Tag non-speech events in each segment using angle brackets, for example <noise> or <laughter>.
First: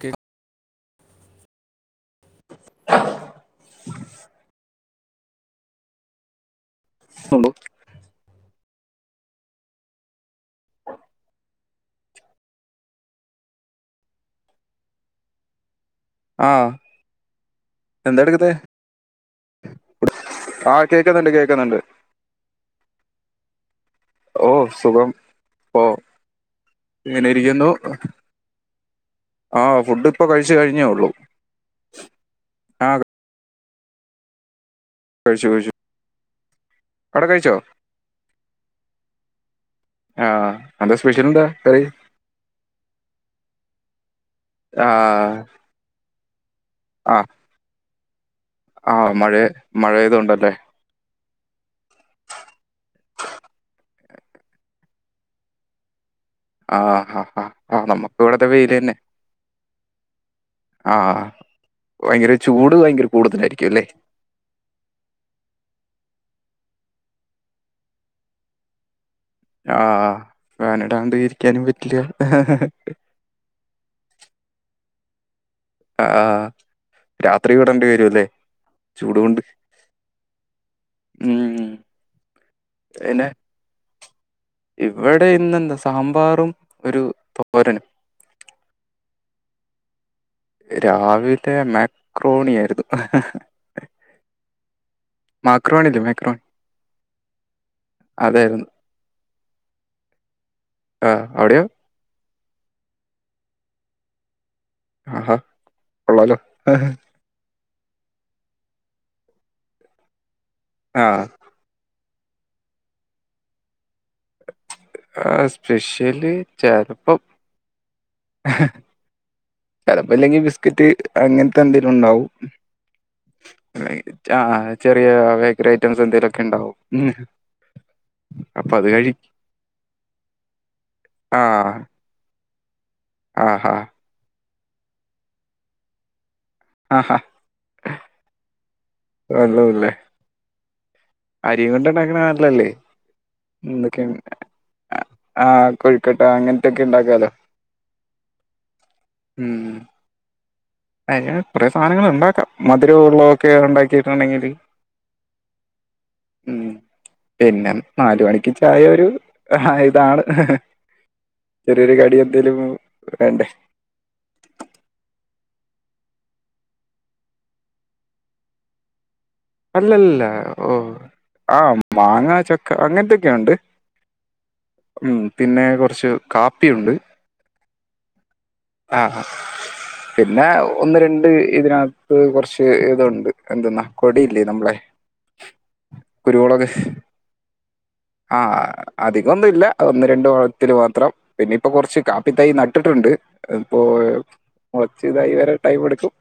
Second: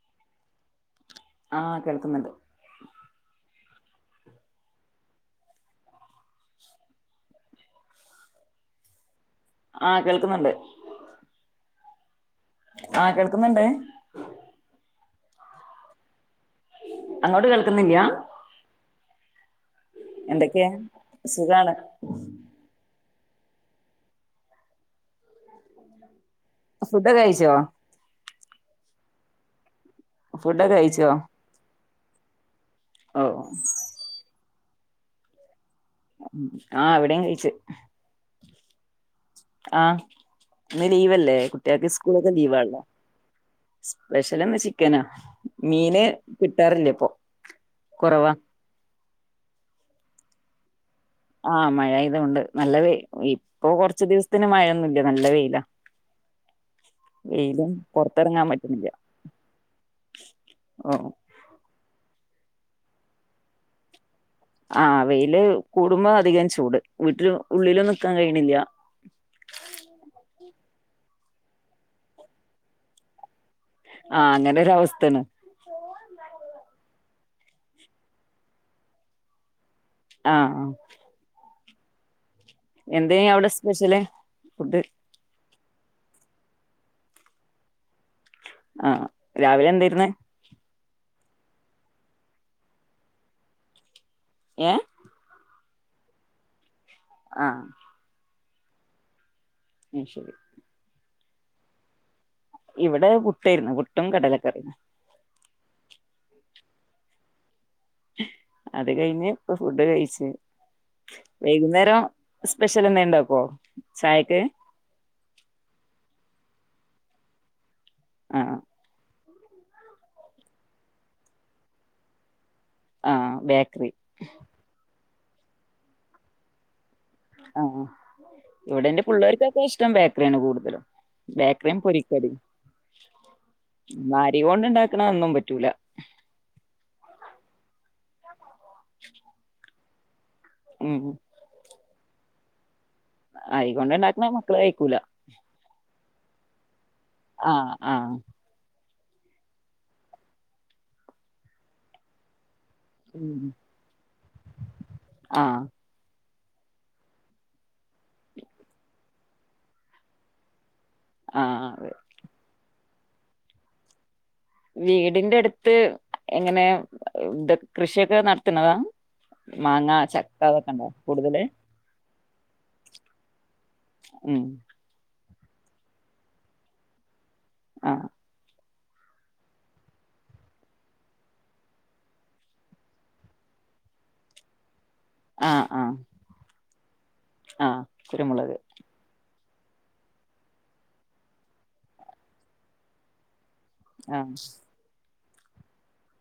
Cake ആ കേള് ക്ന്ന്ണ്ട് ഉള്ളൂ ആ കേൾക്കുന്നുണ്ട് ആ കേൾക്കുന്നുണ്ടോ ആ അങ്ങോട്ട് കേൾക്കുനില്യ എന്തൊക്കെ ആഹ് കേക്കുന്നുണ്ട് സുഖാണ് കേക്കുന്നുണ്ട് ഓ സുഖം ഓ ഫുഡൊക്കെ ഇങ്ങനെ കഴിച്ചോ ഇരിക്കുന്നു ആ ഫുഡ് ഇപ്പൊ കഴിച്ചു ഫുഡൊക്കെ കഴിഞ്ഞേ ഉള്ളൂ കഴിച്ചോ ഓ കുഴിച്ചു കുിച്ചു ആ ഇവിടെയും കഴിച്ച് ആ ആഹ് ഇന്ന് എന്താ സ്പെഷ്യൽ ലീവല്ലേ എന്താ കറി കുട്ടികൾക്ക് സ്കൂളൊക്കെ ലീവ് ആണലോ വെഷൽ ഇന്ന് ചിക്കനാ ആഹ് മീന് കിട്ടാറില്ലാ ഇപ്പൊ കുറവാ ആ മഴെ മഴആയത്കൊണ്ടല്ലെ ആ മഴ ആയത് കൊണ്ട് നല്ല വെയ് ഇപ്പൊ കൊറച്ചു ദിവസത്തിന് മഴയൊന്നുമില്ലാ നല്ല വെയില- ആ ആ നമ്മുക്ക് ഇവിടത്തെ വെയില് പറ്റുന്നില്ല തന്നെ ഓ ആഹ വയങ്കര ചൂട് വയങ്കര കൂടുതലായിരിക്കും അല്ലെ അ വെയിൽ കൂടുമ്പോ അധികം ചൂട് വീട്ടില് ഉള്ളിലും നിക്കാൻ കഴിയണില്ല ആ ഫാൻ ഇടാണ്ട് ഇരിക്കാനും പറ്റില്ല ആ അങ്ങനൊരു അവസ്ഥയാണ് അ രാത്രി ഇടണ്ടി വരും ല്ലേ ചൂട്കൊണ്ട് ആ ആ പിന്നെ എന്തേയ്ന് അവിടെ സ്പെഷ്യല് ഫുഡ് ഇവിടെ ഇന്നെന്താ സാമ്പാറും ഒരു തോരനും ആ രാവിലെ എന്തായിര്ന്ന്‌ രാവിലെ മക്രോണിയായിരുന്നു ഹ് ഹ് ഹ് ഏ മാക്രോണി ഇല്ലെ മേക്രോൺ ആ അതായിരുന്നു അത് ശരി ആ അവിടെയോ ഇവിടെ പുട്ടായിരുന്നു പുട്ടും കടലക്കറീം ആ കൊള്ളാലോ എ അത് കഴിഞ്ഞ് ഇപ്പൊ ഫുഡ്‌ കയിച്ച് ആ വൈകുന്നേരം സ്പെഷ്യൽ എന്തേം ഇണ്ടാക്കോ ചായക്ക് അഹ് സ്പെഷ്യല് ചെലപ്പം ആഹ് എഹ് ചെലപ്പോ ഇല്ലെങ്കി ബിസ്ക്കറ്റ് അങ്ങനത്തെ എന്തേലും ഉണ്ടാവും ആഹ് ബേക്കറി വൈകിട്ട് ആ ചെലപ്പ ബെ അഹ് ബേക്കറി ഐറ്റംസ് എന്തേലും ഒക്കെ ഇണ്ടാവും ആഹ് ഇവിടെ എന്റെ കഴിക്കും. പുള്ളേർക്കൊക്കെ ഇഷ്ടം ബേക്കറിയാണ് കൂടുതലും ബേക്കറിയും പൊരിക്കടീം ആഹ് ആഹ് <unintelligible> കൊണ്ട് ഉണ്ടാക്കണ ഒന്നും പറ്റൂല ആഹാ <unintelligible> ഉം അരിയും കൊണ്ടിണ്ടാ ക്ക്‌ണതല്ലല്ലെ അരികൊണ്ട്ണ്ടാക്കണ മക്കള് കഴിക്കൂല ക്കട്ട അങ്ങനത്തെ ഒക്കെ ഉണ്ടാക്കാലോ. ആഹ് ആഹ് ഉം അങ്ങനെ കുറേ സാധനങ്ങൾ ഇണ്ടാക്കാം ഉം മധുരവുള്ളതൊക്കെ ഉണ്ടാക്കിട്ടുണ്ടെങ്കില് ആഹ് ഉം പിന്നെ നാല് മണിക്ക് ചായ ഒരു ആഹ് ഇതാണ് ആഹ് ചെറിയൊരു കടി എന്തേലും വേണ്ടേ വീടിന്റെ അടുത്ത് എങ്ങനെ ഇത് കൃഷിയൊക്കെ നടത്ത്ണതാ അല്ലല്ല ഓ കൂടുതല് ആ മാങ്ങ ചക്ക അങ്ങനത്തെക്കെയൊണ്ട് ഉം ഉം പിന്നെ കൊറച്ച് കാപ്പിയുണ്ട് ആ ആഹാ പിന്നെ ഒന്ന് രണ്ട് ഇതിനാത്ത് കൊറച്ച് ഇതൊണ്ട് എന്തെന്നാ കൊടിയില്ലേ നമ്മളെ ആഹ് കുരുവൊളക് ആ ആ അതെ അധികം ഒന്നുല്ല ഒന്ന് രണ്ട് കുടത്തിൽ മാത്രം പിന്നെ ഇപ്പ കൊറച്ച് കാപ്പിത്തൈ നട്ടിട്ടുണ്ട് ഇപ്പോ ആഹ് ഇതായിവരാൻ ടൈം എടുക്കും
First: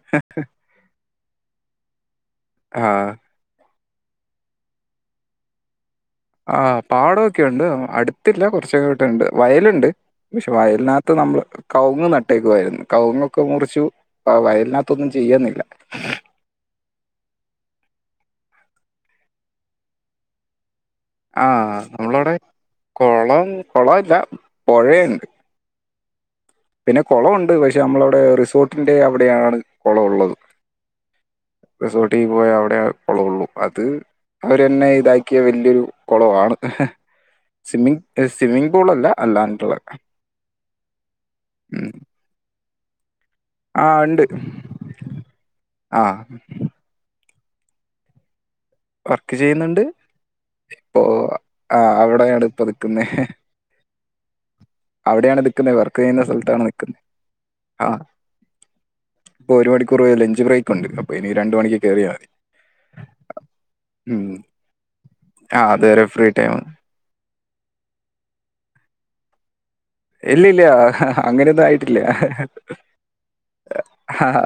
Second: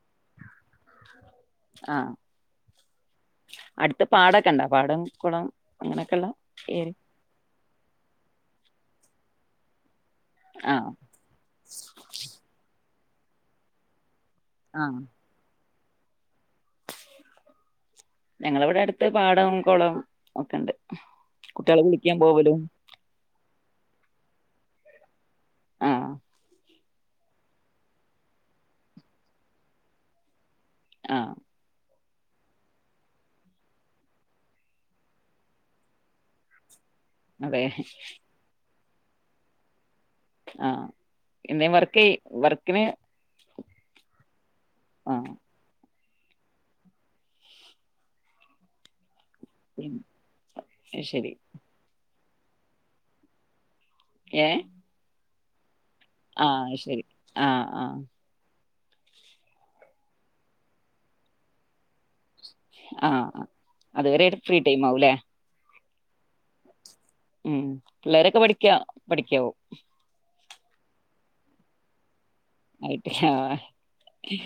ആ അട്ത്ത് പാടാക്കെണ്ടാ പാടം കുളം? അങ്ങനെയൊക്കെള്ള ആ ഏരി പാടൊക്കെയുണ്ട് അടുത്തില്ല കുറച്ചകലോട്ട്ണ്ട് വയല്ണ്ട് പഷെ ആഹ് വയലിനാത്ത് നമ്മള് കവുങ്ങ് നട്ടേക്കുവായിരുന്ന്. കവുങ്ങൊക്കെ മുറിച്ചു. പ്പ ആഹ് വയലിനാത്തൊന്നും ചെയ്യ്ന്നില്ല. ഞങ്ങളിവിടെ അടുത്ത് പാടം കൊളം ഒക്കെണ്ട്. ആ നമ്മളവിടെ കൊളം കൊളല്ല പൊഴയുണ്ട്. ആഹ് പിന്നെ കൊളൊണ്ട് പശെ നമ്മളാവിടെ റിസോർട്ടിന്റെ അവിടെയാണ് കൊളം ഒള്ളത്. ആഹ് റിസോർട്ടി പോയാ അവിട കൊളൊള്ളു അത് അവരന്നെ ഇതാക്കിയ വെല്ല്യോരു കൊളവാണ്. അതെ സ്വിമ്മിംഗ് ഏ സ്വിമ്മിംഗ് പൂളല്ല അല്ലാണ്ടുള്ളെ. ആ എന്തേം വർക്കെ വർ കൻ <unintelligible> ആ ണ്ട്. ആ ആ <unintelligible> ക്ക്‌ചെയ്യ്ന്ന്ണ്ട് പ്പോ ശരി ആ അവ് <unintelligible> ഏ? ടെയാണ് <unintelligible> വെക്കുന്നെ ആഹ് ആ ആഹ് <unintelligible> ഇപ്പൊ ഒരുണിക്കൂർ വരെ ലെഞ്ച് ബ്രേക്കുണ്ട് അപ്പ ഇനി രണ്ട് മണിക്ക് കേറിയ മതി. ആ അത് വരെ ഇട ഫ്രീ ടൈം ആവുല്ലെ വേറെ ഫ്രീ ടൈമ് ഉംപിള്ളേരെക്കെ പഠിക്ക പഠിക്കാവു ഇല്ല ഇല്ല അങ്ങനെയൊന്നു ആയിട്ടില്ല ഹ ഹ ഹെ <unintelligible> ന്റെ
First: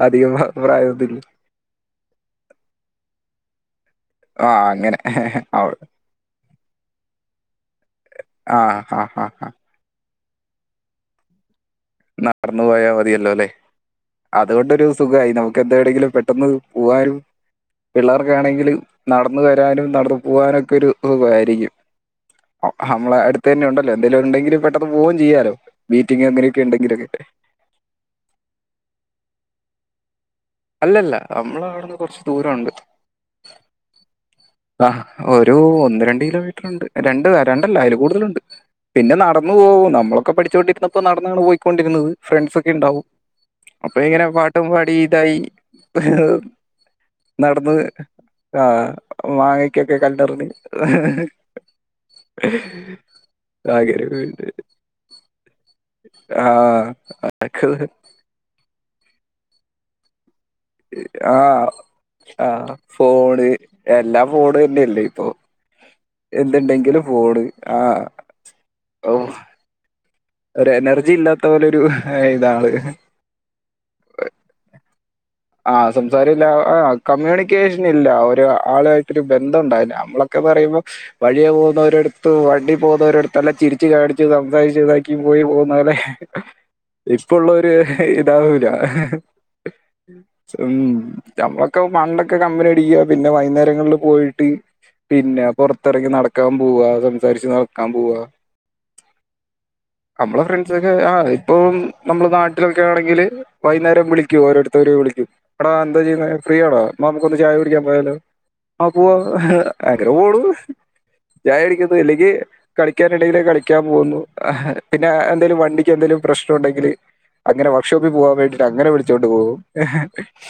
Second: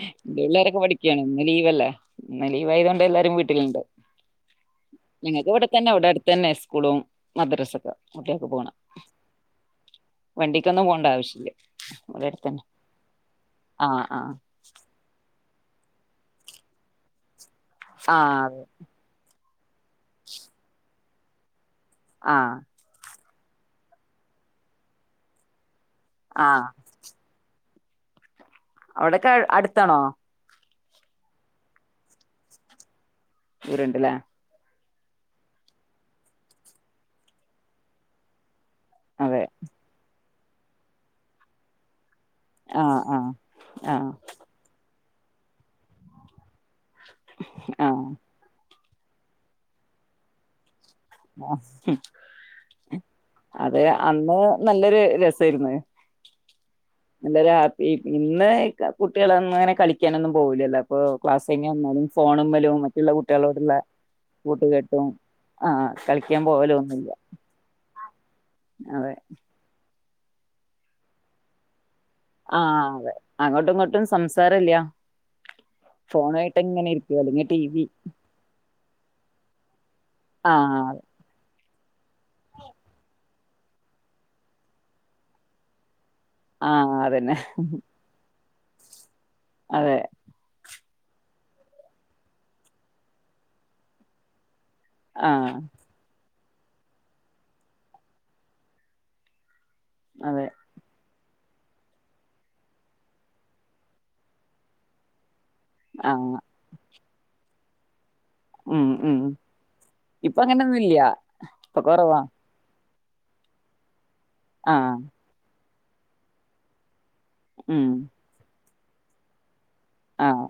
അധികം പ്രാ- പിള്ളേരെക്കെ പ്രായമൊന്നുമില്ല പഠിക്കാണ് ഇന്ന് ലീവ് അല്ലെ ഇന്ന് ലീവായതോണ്ട് എല്ലാരും വീട്ടിലിണ്ട് ആ അങ്ങനെ നി ങ്ങക്ക് ഇവിടെ അവ- തന്നെ ഇവിടെ അട്തെന്നെ സ്കൂളും മദ്രസൊക്കെ കുട്ടിയെൾക്ക് ആ പോണെ ആ ആ ആ വണ്ടിക്കൊന്നും പോണ്ടാവശ്യയില്ല വിടാട്തന്നെ പോയാമതിയല്ലോല്ലേ എന്തെ എടെങ്കിലും പെട്ടെന്ന് പോവായോ ആഹ് ആഹ് പിള്ളേർക്കാണെങ്കില് നട നമ്മള് വരാനും നടന്ന് പോവാനൊക്കെ ഒരു <unintelligible> അതെ ആഹ് അമ്മളെ അട്‌ തന്നെ ഉണ്ടല്ലൊ എന്തെലും ഉണ്ടെങ്കിൽ പെട്ടെന്ന് പോവും ചെയ്യാല്ലോ മീറ്റിംഗ് ആഹ് <unintelligible> <unintelligible> അവ്ടക്കെ അട്‌ത്താണോ അല്ലല്ല നമ്മള ഇവ്ട്ന്ന് കൊറച്ച് ദൂരൊ ണ്ട് ദൂരണ്ട്ല്ലെ ആ ഒരു ഒന്ന് രണ്ട് കിലോമീറ്ററ് ഉണ്ട് രണ്ട് രണ്ടല്ല അയില് കൂടുതല്ണ്ട് പിന്നെ അതെ നടന്നു പോവു നമ്മള് ഇപ്പ പഠിച്ചോണ്ടിര്ന്നപ്പ നടന്നാണ് പോയിക്കൊണ്ടിര്ന്നത് ഫ്രണ്ട്സ ഒക്കെ ആഹ് ഇണ്ടാവും ആഹ് അപ്പൊ ആഹ് ങ്ങനെ പാട്ടും പാടി ഇണ്ടായി <unintelligible> നടന്ന് ആഹ് ആ ഓ മാങ്ങക്കൊക്കെ കല്ലെറിഞ്ഞ് അതെ അങ്ങനെ അന്ന് പോയിട്ട്. നല്ലൊരു രസെയിര്ന്ന് ആ എല്ലൊരു അതൊക്കെ ഹാപ്പി ഇന്ന് <unintelligible> കുട്ടികളൊന്ന് അങ്ങനെ കളിക്കാനെന്നും ആ ആ ഫോണുമ്മലും മറ്റുള്ള ഫോണ് കുട്ടികളോടുള്ള എല്ലാ ഫോണ്ന്നെല്ലെ കൂട്ടുകെട്ടും ഇപ്പൊ ആഹ് കളിക്കാൻ പോവലും എന്ത്‌ണ്ടെങ്കിലും ഒന്നുല്ല ഫോണ് ആ ഓ അതെ ഒരു എനർജി ഇല്ലാത്ത പോലെ ഒരു ആ ഇതാണ് അതെ അങ്ങട്ടും ഇങ്ങട്ടും സംസാര ഇല്ല ആഹ സംസാരില്ല ആഹ അല്ലെങ്കിൽ ടി കമ്മ്യൂണിക്കേഷൻ വി ഇല്ല ഒരു ആളാ യിട്ടു ഒരു ബന്ധമുണ്ടായിന് നമ്മളൊക്കെ പറയുമ്പോ ആഹ് വഴിയ പോ ഇ ഒരിടടുത്ത് വണ്ടി പോകുന്ന ഒരിടുത്ത്ല്ലാം ചിരിച്ച്ു കാണിച്ചു സംസാരിച്ചച്ച് ഇതാക്കി പോയി പോകുന്നലെ ആഹ് അതന്നെ ഇപ്പള്ളൊരു ഉണ്ടാവൂല അതെ ഉം ഞളൊക്കെ പണ്ടൊക്കെ കമ്പിന അടിക്കുക പിന്നെ വൈകുന്നേരങ്ങളിൽ പോയിട്ട് പിന്നെ ആഹ് പുറത്തിറക്കി നട വക്കാൻ പോവ സംസാരിച്ച വക്കാൻ പോവാ നമ്മളെ അതെ ഫ്രണ്ട്സ ഒക്കെ ആ ഇപ്പോൾ നമ്മൾ നാട്ടിലൊക്കെ ആണെങ്കിൽ വൈകുന്നേരം വിളിക്കും ഓരോരു ത്തര് വിളിക്കും. എടാ എന്താ ചെയ്യുന്നേ ആഹ് ഫ്രീ ആണോ എന്ന നമ്മുക്ക് ഒന്ന് ചായ് കുടിക്കാൻ പോയാലോ? ആ ഉം പൂവാ ഉം അങ്ങനെ ഇപ്പൊ പോണു അങ്ങനൊന്നുംല്ല ഇപ്പൊ <unintelligible> കൊറവാ ഇല്ലെങ്കി കളിക്കാനിടെങ്കിൽ കളിക്കാൻ പോകുന്നു. അ ഹ ആഹ് പിന്നെ എന്തേലും വണ്ടി ക്ക് എന്തേലും പ്രശ്നം ഉണ്ടെങ്കില് അങ്ങനെ ഉം വർക്ക്ഷോപ്പിൽ പോവാൻ വേണ്ടി അങ്ങനെ വിളിച്ചോണ്ട് പോകും. ആഹ്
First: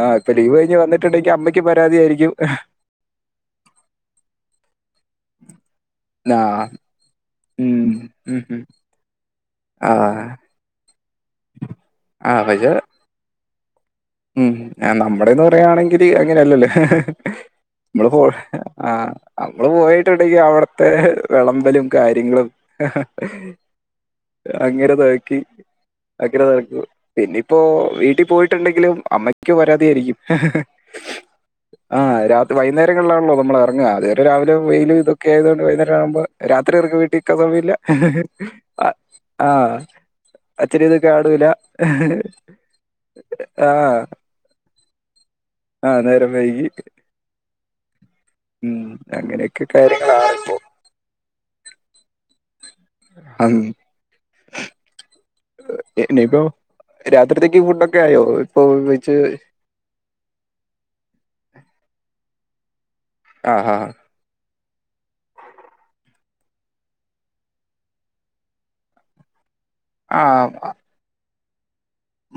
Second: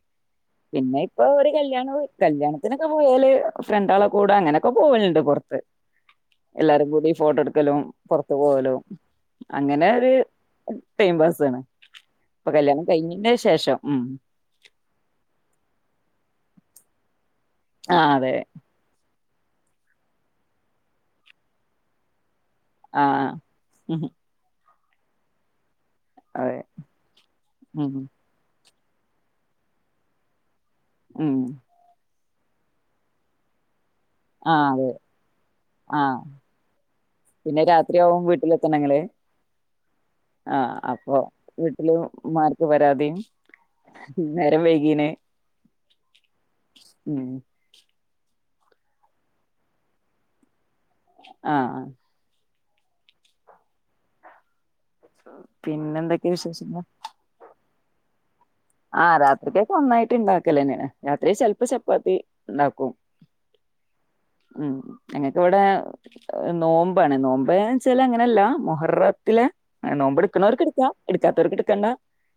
ആ ഇപ്പൊ ലീവ് കഴിഞ്ഞ് പിന്നെ ഇപ്പോ വന്നിട്ടുണ്ടെങ്കി ഒരു അമ്മയ്ക്ക് കല്യാണ പരാതിയായിരിക്കും കല്യാണത്തിനൊക്കെ പോയാല് ഫ്രണ്ടാളെ കൂടെ അങ്ങനെയൊക്കെ പോവലുണ്ട് പുറത്ത് ആ എല്ലാരും കൂടി ഫോട്ടോ എടുക്കലും ഉം പോറത്ത് ഉം ഉം പോവലും അങ്ങനെ ആ ഒരു ടൈം പാസ് ആണ് ആ അപ്പോ പക്ഷെ കല്യാണം കഴിഞ്ഞിന്റേഷം ശേഷം. ഉം ഉം നമ്മുടെന്ന് പറയുകയാണെങ്കിൽ അങ്ങനെയല്ലല്ലേ. ആ നമ്മളപ്പോ അതെ <unintelligible> ആഹ് നമ്മള് പോയിട്ടുണ്ടെങ്കി അവിടത്തെ വെളമ്പലും കാര്യങ്ങളും ആഹ് അങ്ങരെതാക്കി അംഗനെ നടക്കും. പിന്ന ഇപ്പോ ഉം വീട്ടിൽ പോയിട്ട് ഇണ്ടെ ങ്കിലും അമ്മയ്ക്ക് പരാതിയായിരിക്കും. ഉം ആഹ് രാത് വൈുന്നരങ്ങളിലാണല്ലോ നമ്മൾ എറ ങ്ങാ. അതേരം രാവിലെ ആ അതെ വെയിലും ഇതൊക്കെ ആയതോണ്ട് ആ വൈന്നേരവുമ്പോ രാത്രി എറങ്ങാ വീട്ടില്ക്കാൻ പിന്നെ സമയവില്ല. രാത്രിയാവും വീട്ടിലെത്തണെങ്കില് ആഹ്. ആ അഛനെയൊന്നും അപ്പൊ കാണൂല്ല. വീട്ടില് ഉമ്മാർക്ക് പരാതിയും ആഹ് നേരം വൈകീന്. നേരം വൈകി ഉം അങ്ങനെയൊക്കെ കാര്യങ്ങളാണ് ഇപ്പോ. ആ അങ് പിന്നെന്തൊക്കെയാ ഇനീപ്പം വിശേഷങ്ങൾ രാത്രിത്തേക്ക് ഫുഡൊ ക്കായോ? ആ രാത്രിക്കേക്ക് ഒന്നായിട്ട് ഉണ്ടാക്കലന്നേ ണ്. രാത്രിയിൽ ചെൽപ്പം ചപ്പാത്തി ണ്ടാക്കും അ ആ ഉം ഞങ്ങക്കിവിടെ നോമ്പാണ് നോമ്പ് ന്നെച്ചാ അങ്ങനല്ല മുഹറത്തിലെ ആ നോമ്പ് ഇടുക്ക്നോര്ക്ക് ഇട്ക്ക ഇട് റ്റാത്തോര്ക്ക് ഇട്ക്കണ്ട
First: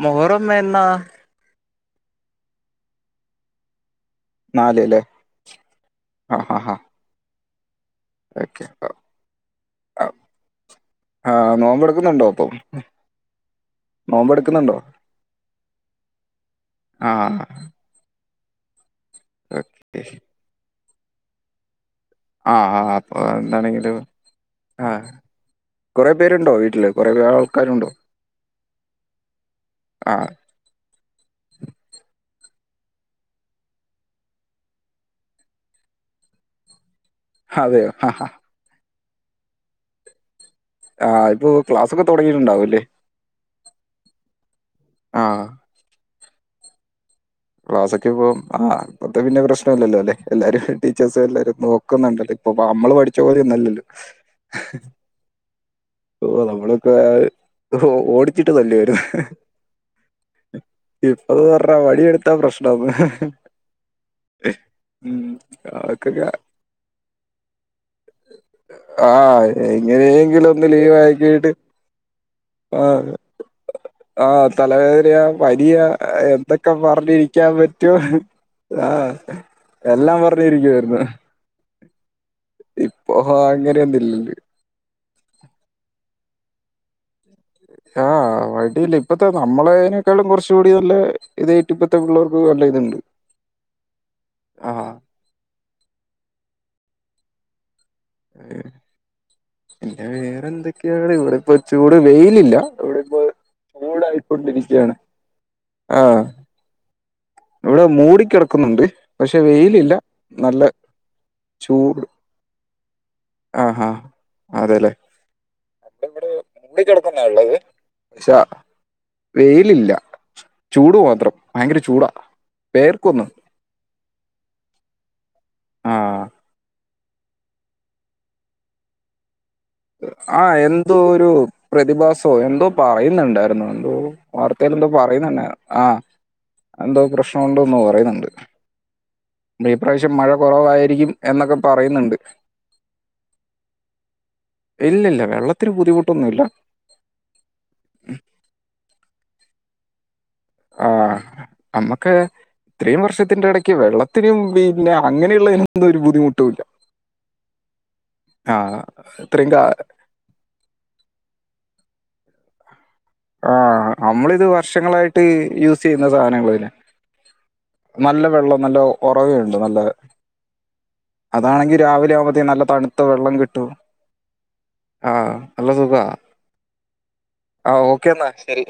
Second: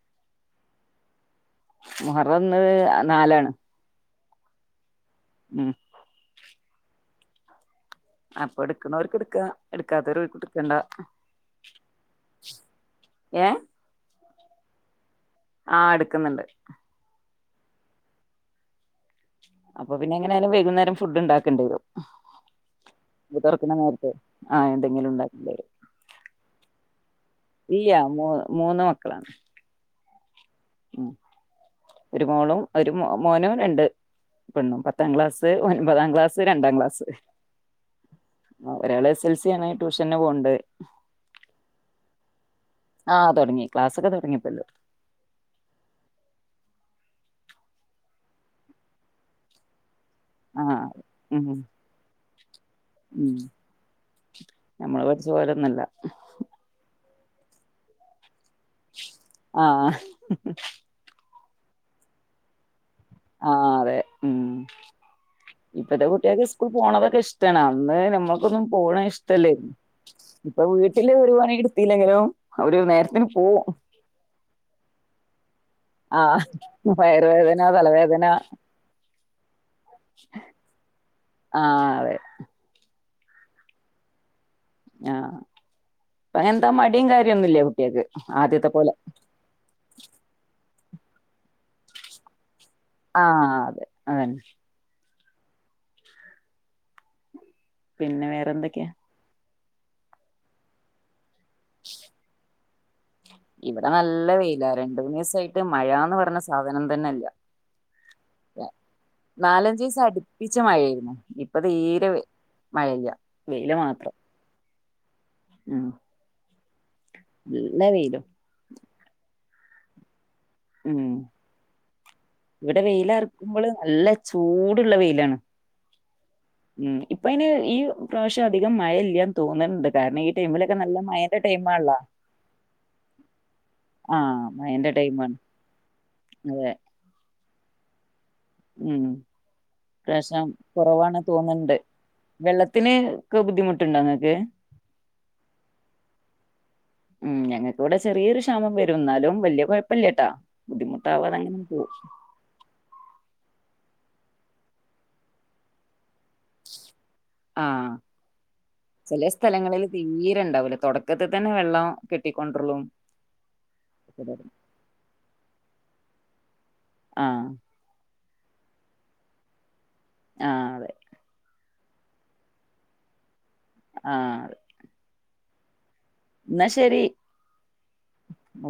മുഹറമെന്ന മുഹറം ഇന്ന് നാലാണ് നാല് ലെ ഉം ആ ആ അപ്പൊ ഓക്കെ ഇട്ക്ക്നോര്ക്ക് ഇട്ക്ക ഇട്ക്കാത്തോര് ആ നോമ്പെടുക്കുന്നുണ്ടോ അപ്പൊ <unintelligible> എ ക്ക്ന്ന്‌ണ്ടോ ആ ഇട്ക്ക്ന്ന്ണ്ട് അപ്പൊ ഓക്കെ പിന്നെ എങ്ങനായാലും വൈകുന്നേരം ഫുഡ്‌ ഇണ്ടാക്കണ്ടി വെരും ആ ആ എന്താണെങ്കിലും നേരത്ത് ആ എന്തെങ്കിലും ഉണ്ടാക്കേണ്ടി വരും കൊറേ പേരുണ്ടോ വീട്ടില് കൊറേ ആൾക്കാരുണ്ടോ ഇല്ല മൂ മൂന്ന് മക്കളാണ് ആ ഒരു മോളും ഒരു മോനും രണ്ട് പെണ്ണും പത്താം ക്ലാസ്സ്‌ ഒമ്പതാം ക്ലാസ്സ്‌ രണ്ടാ ക്ലാസ്സ്‌ അതെയോ ഹ ഹ ഒരാള് എസെൽ സി ആണ് ട്യൂഷന് പോവ്ണ്ട് ആ ഇപ്പോ ക്ലാസ്സൊക്കെ തൊ ടങ്ങീണ്ടാവും ആ തൊടങ്ങി ക്ലാസ്സൊക്കെ തൊടങ്ങീട്ട് ണ്ട് ആ ക്ലാസ്സൊക്കെ <unintelligible> പ്രശ്നല്ലല്ലോ ലെ എല്ലാരും ആഹ് ടീച്ചേർസ് ഉം എല്ലാരും നോക്ക് ന്ന്ണ്ടല്ലേ പ്പോ നമ്മള് പഠിച്ച ഉം പോലൊന്നല്ലല്ലോ നമ്മള് പഠിച്ച പോലൊന്നല്ല ഓ നമ്മള് ഇപ്പൊ അത് ഓടി ആഹ് <unintelligible> അത് പറ വടിയ എടുത്താ പ്രശ്നം ഹ് ആ അതെ ഉം ഉം ഇപ്പത്തെ അതൊക്കെ കുട്ട്യാക്ക് സ്കൂൾ പോണതൊക്കെ ഇഷ്ടാണ് അന്ന് നമ്മൾക്കൊന്നും പോണെ ആഹ് ഇഷ്ടല്ലേരുന്നു എങ്ങനെയെങ്കിലും പ്പൊ ഒന്ന് ലീവ് വീട്ടില് ആക്കിയിട്ട് ഒരുപണി ഇട്ത്തില്ലെങ്കിലും അവര് ആഹ് നേരത്തിന് പോവും എ പനിയ ആഹ് എന്തൊക്കെ പറഞ്ഞിരിക്കാൻ വയറുവേദന പറ്റോ തലവേദന ആ എല്ലാം പറഞ്ഞിരിക്കുവായിരുന്നു ആഹ് അതെ ഓ അങ്ങനെയൊന്നും ഇല്ലടി അ ന്താ മടി കാര് ആ മടിയില്ല ഇപ്പത്തെ നമ്മളേേക്കാളും കൊറച്ച് നല്ല ഇതറ്റ ഇപ്പഴത്തെള്ളവർക്ക്ല്ല ആ അതെ അതന്നെ ആഹ് പിന്നെ വേറെന്തൊക്കെയാ പിന്നെ വേറെന്തൊക്കെയാണ് ഇവിടെ ഇപ്പൊ ചൂട് വെയിലില്ല എവിടെ ഇവിടെ നല്ല വെയില രണ്ടു മൂന്ന് ദിവസായിട്ട് മഴാന്ന് ആഹ് പറയണ സാധനം തന്നെയില്ല ഇവിടെ മൂടിക്കിടക്കുന്നുണ്ട് പക്ഷെ നാലഞ്ചു വെയിലില്ല ദിവസം അടുപ്പിച്ച് നല്ല മഴയായിരുന്നു ഇപ്പൊ ചൂട് തീരെ മഴയില്ല വെയില് ആഹാ മാത്രം അതെല്ലേ ഉം അടെ ഇവിടെ മൂടി കിടക്കുന്നാ ഉള്ളത് നല്ല വെയിലും വെയിലില്ല ചൂട് ഉം മാത്രം ഭയങ്കര ചൂടാ ഇവിടെ വെയില പേർക്കൊന്നും ഇറക്കുമ്പോൾ നല്ല ചൂടുള്ള വെയിലാണ് ഉം ആ ഉം ഇപ്പ അതിന് ഈ പ്രാവശ്യം അധികം മഴ ഇല്ല ആ എന്തോ ഒരു ടൈമാണല്ലോ പ്രതിഭാസോ എന്തോ പറയുന്നുണ്ടായിരുന്നു എന്തോ ആഹ് വാർത്തേൽ എന്തോ മഴന്റെ ടൈമാണ് പറയുന്നുണ്ടായി ആ അതെ എന്തോ പ്രശ്നം സൗണ്ട് ഒന്ന് പറയുന്നുണ്ട് ഉം ഈ പ്രാവശ്യം മഴ വശം കുറവായിരിക്കും കുറവാണ് എന്നൊക്കെ തോന്നുന്നുണ്ട് പറയുന്നുണ്ട് വെള്ളത്തിന് ഒക്കെ ബുദ്ധിമുട്ടുണ്ടോ നിങ്ങൾക്ക് ഇല്ല ഇല്ല വെള്ളത്തിന് ബുദ്ധിമുട്ടൊന്നും ഇല്ല ഉം ഞങ്ങൾക്കുവിടെ ചെറിയൊരു ക്ഷാമം വരും എന്നാലും വലിയ കുഴ പല്ലേട്ടാ ആ നമ്മക്ക് ഇത്രയും വർഷത്തിന്റെ ഇടയ്ക്ക് വെള്ള ഇത്തിരിയും പിന്നെ അങ്ങനെയുള്ള കാര്യത്തിലും ഒരു ബുദ്ധിമുട്ട ആ ആ ചില ഇത്രയും കാ സ്ഥലങ്ങളില് തീരെ ഉണ്ടാവൂല തുടക്കത്തിൽ തന്നെ വെള്ളം കെട്ടി കൊണ്ട്രോളും ആ നമ്മളിത് വർഷങ്ങളായിട്ട് യൂസ് ചെയ്യു ന്ന സാധനങ്ങൾ തന്നെ ആ നല്ല വെള്ളം നല്ല ഉറവേണ്ട് നല്ല ആഹ് അതെ അതാണെങ്കിൽ രാവിലെ ആവുമ്പത്തേ നല്ല തണുത്ത വെള്ളം കി ആ നല്ല സുഖാ എന്നാ ശെരി ഓക്കെ എന്നാ ആ ശരി